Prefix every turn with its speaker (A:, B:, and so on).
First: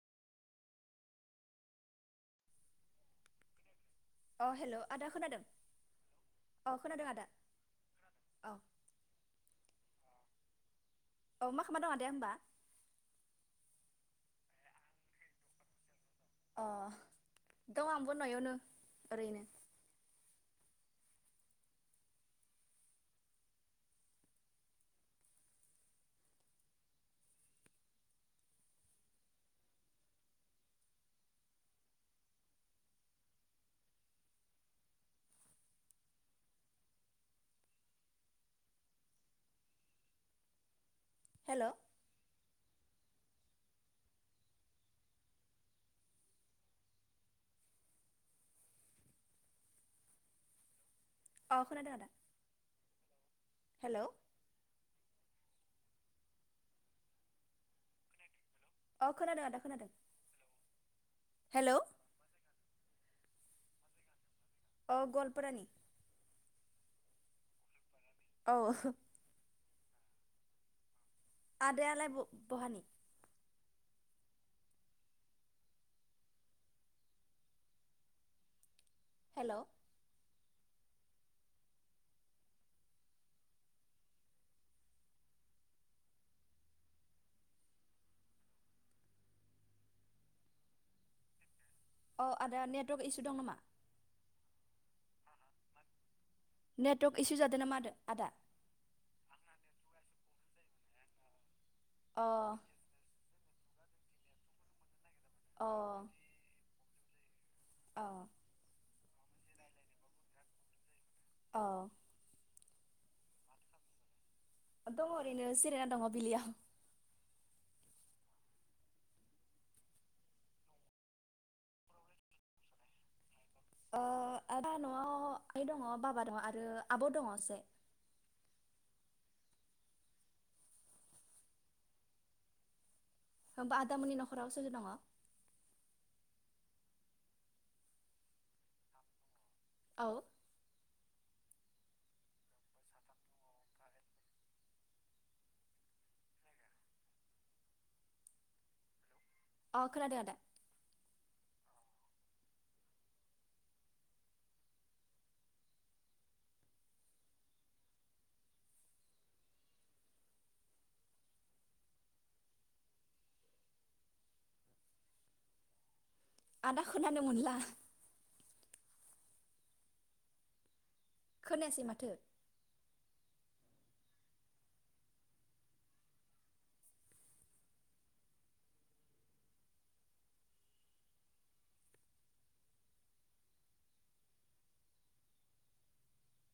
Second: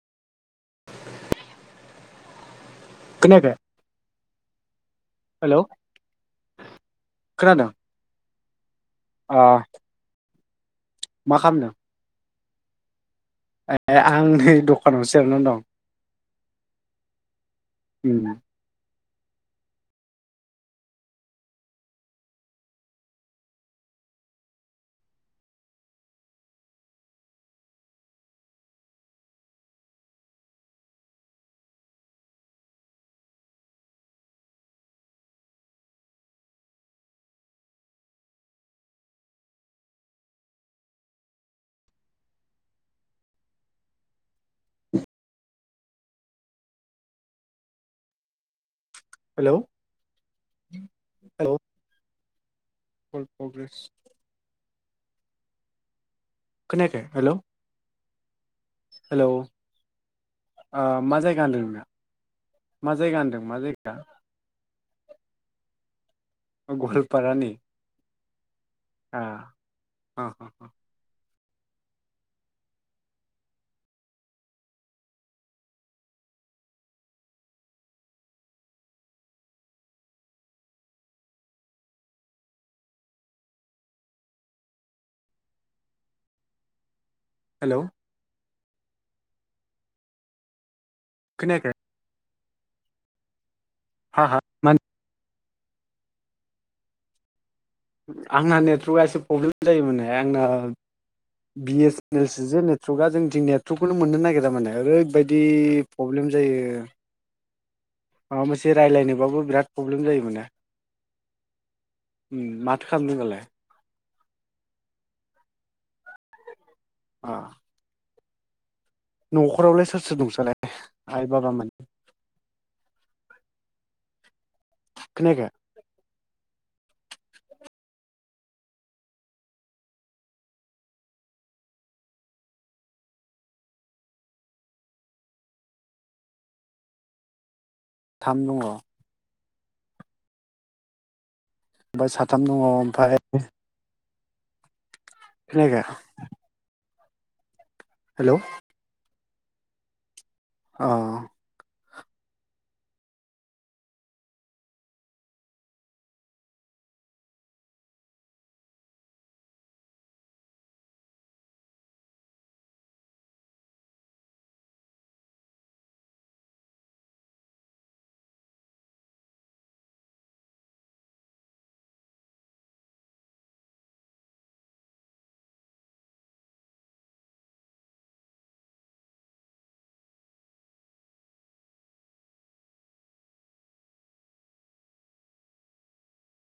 A: खोनायाखै
B: अ हेल' आदा खोनादों
A: हेलौ
B: अ खोनादों आदा
A: खोनादों
B: औ
A: ओ
B: औ मा खालामा दङ होमबा
A: ए आं नै दखानावसोे जिरायनानै दं
B: अ दं आंबो
A: उम
B: न'आवनो ओरैनो हेलौ
A: हेलौ
B: अ खोनादो आदा
A: फुल प्रग्रेस
B: हेलौ
A: खोनाखै हेलौ
B: अ
A: हेलौ
B: खोनादों आदा खोनादों
A: ओ मा जायगा होनदों
B: हेलौ
A: नोंना मा जायगा होनदों मा जायगा
B: ओ गवालपारानि
A: गवालपारानि
B: औ
A: ओ ओ उम
B: आदायालाय बहानि हेलौ
A: हेलौ खोनायाखै
B: औ आदा नेटवर्क इसु दं नामा
A: हा हा मान
B: नेटवक इसु जा
A: आंना नेट्रखा एसे प्रब्लेम जायोमोनहे आंना बि एस
B: अ
A: सेनेल सो जे नेट्रका जोंथिं ने थ्रु खौनो मोननो नागिरा मान ओरैबाय दि
B: अ
A: पब्लेम जायो
B: अ
A: माबा मोनसे राय्लायनोबाबो बिराद पब्लेम जायो मोने
B: अह
A: माथो खामदो दालाय
B: दङ ओरैनो जिरायना दङ बिलियाव
A: आ न'खरावलाय सोर सोर दं नोंसालाय आइ बाबामोन
B: ओ आदा न'आव
A: खोनायाखै?
B: आइ दङ बाबा दङ आ रो आब' दङ असे होमबा आदामोनि न'खराव सोर सोर दङ
A: थाम दङ
B: औ
A: बाय साथाम दङ ओमफाय खोनायाखै हेलौ
B: अ खोनादो आदा
A: अह
B: आदा खोनानो मोनला खोनायासै माथो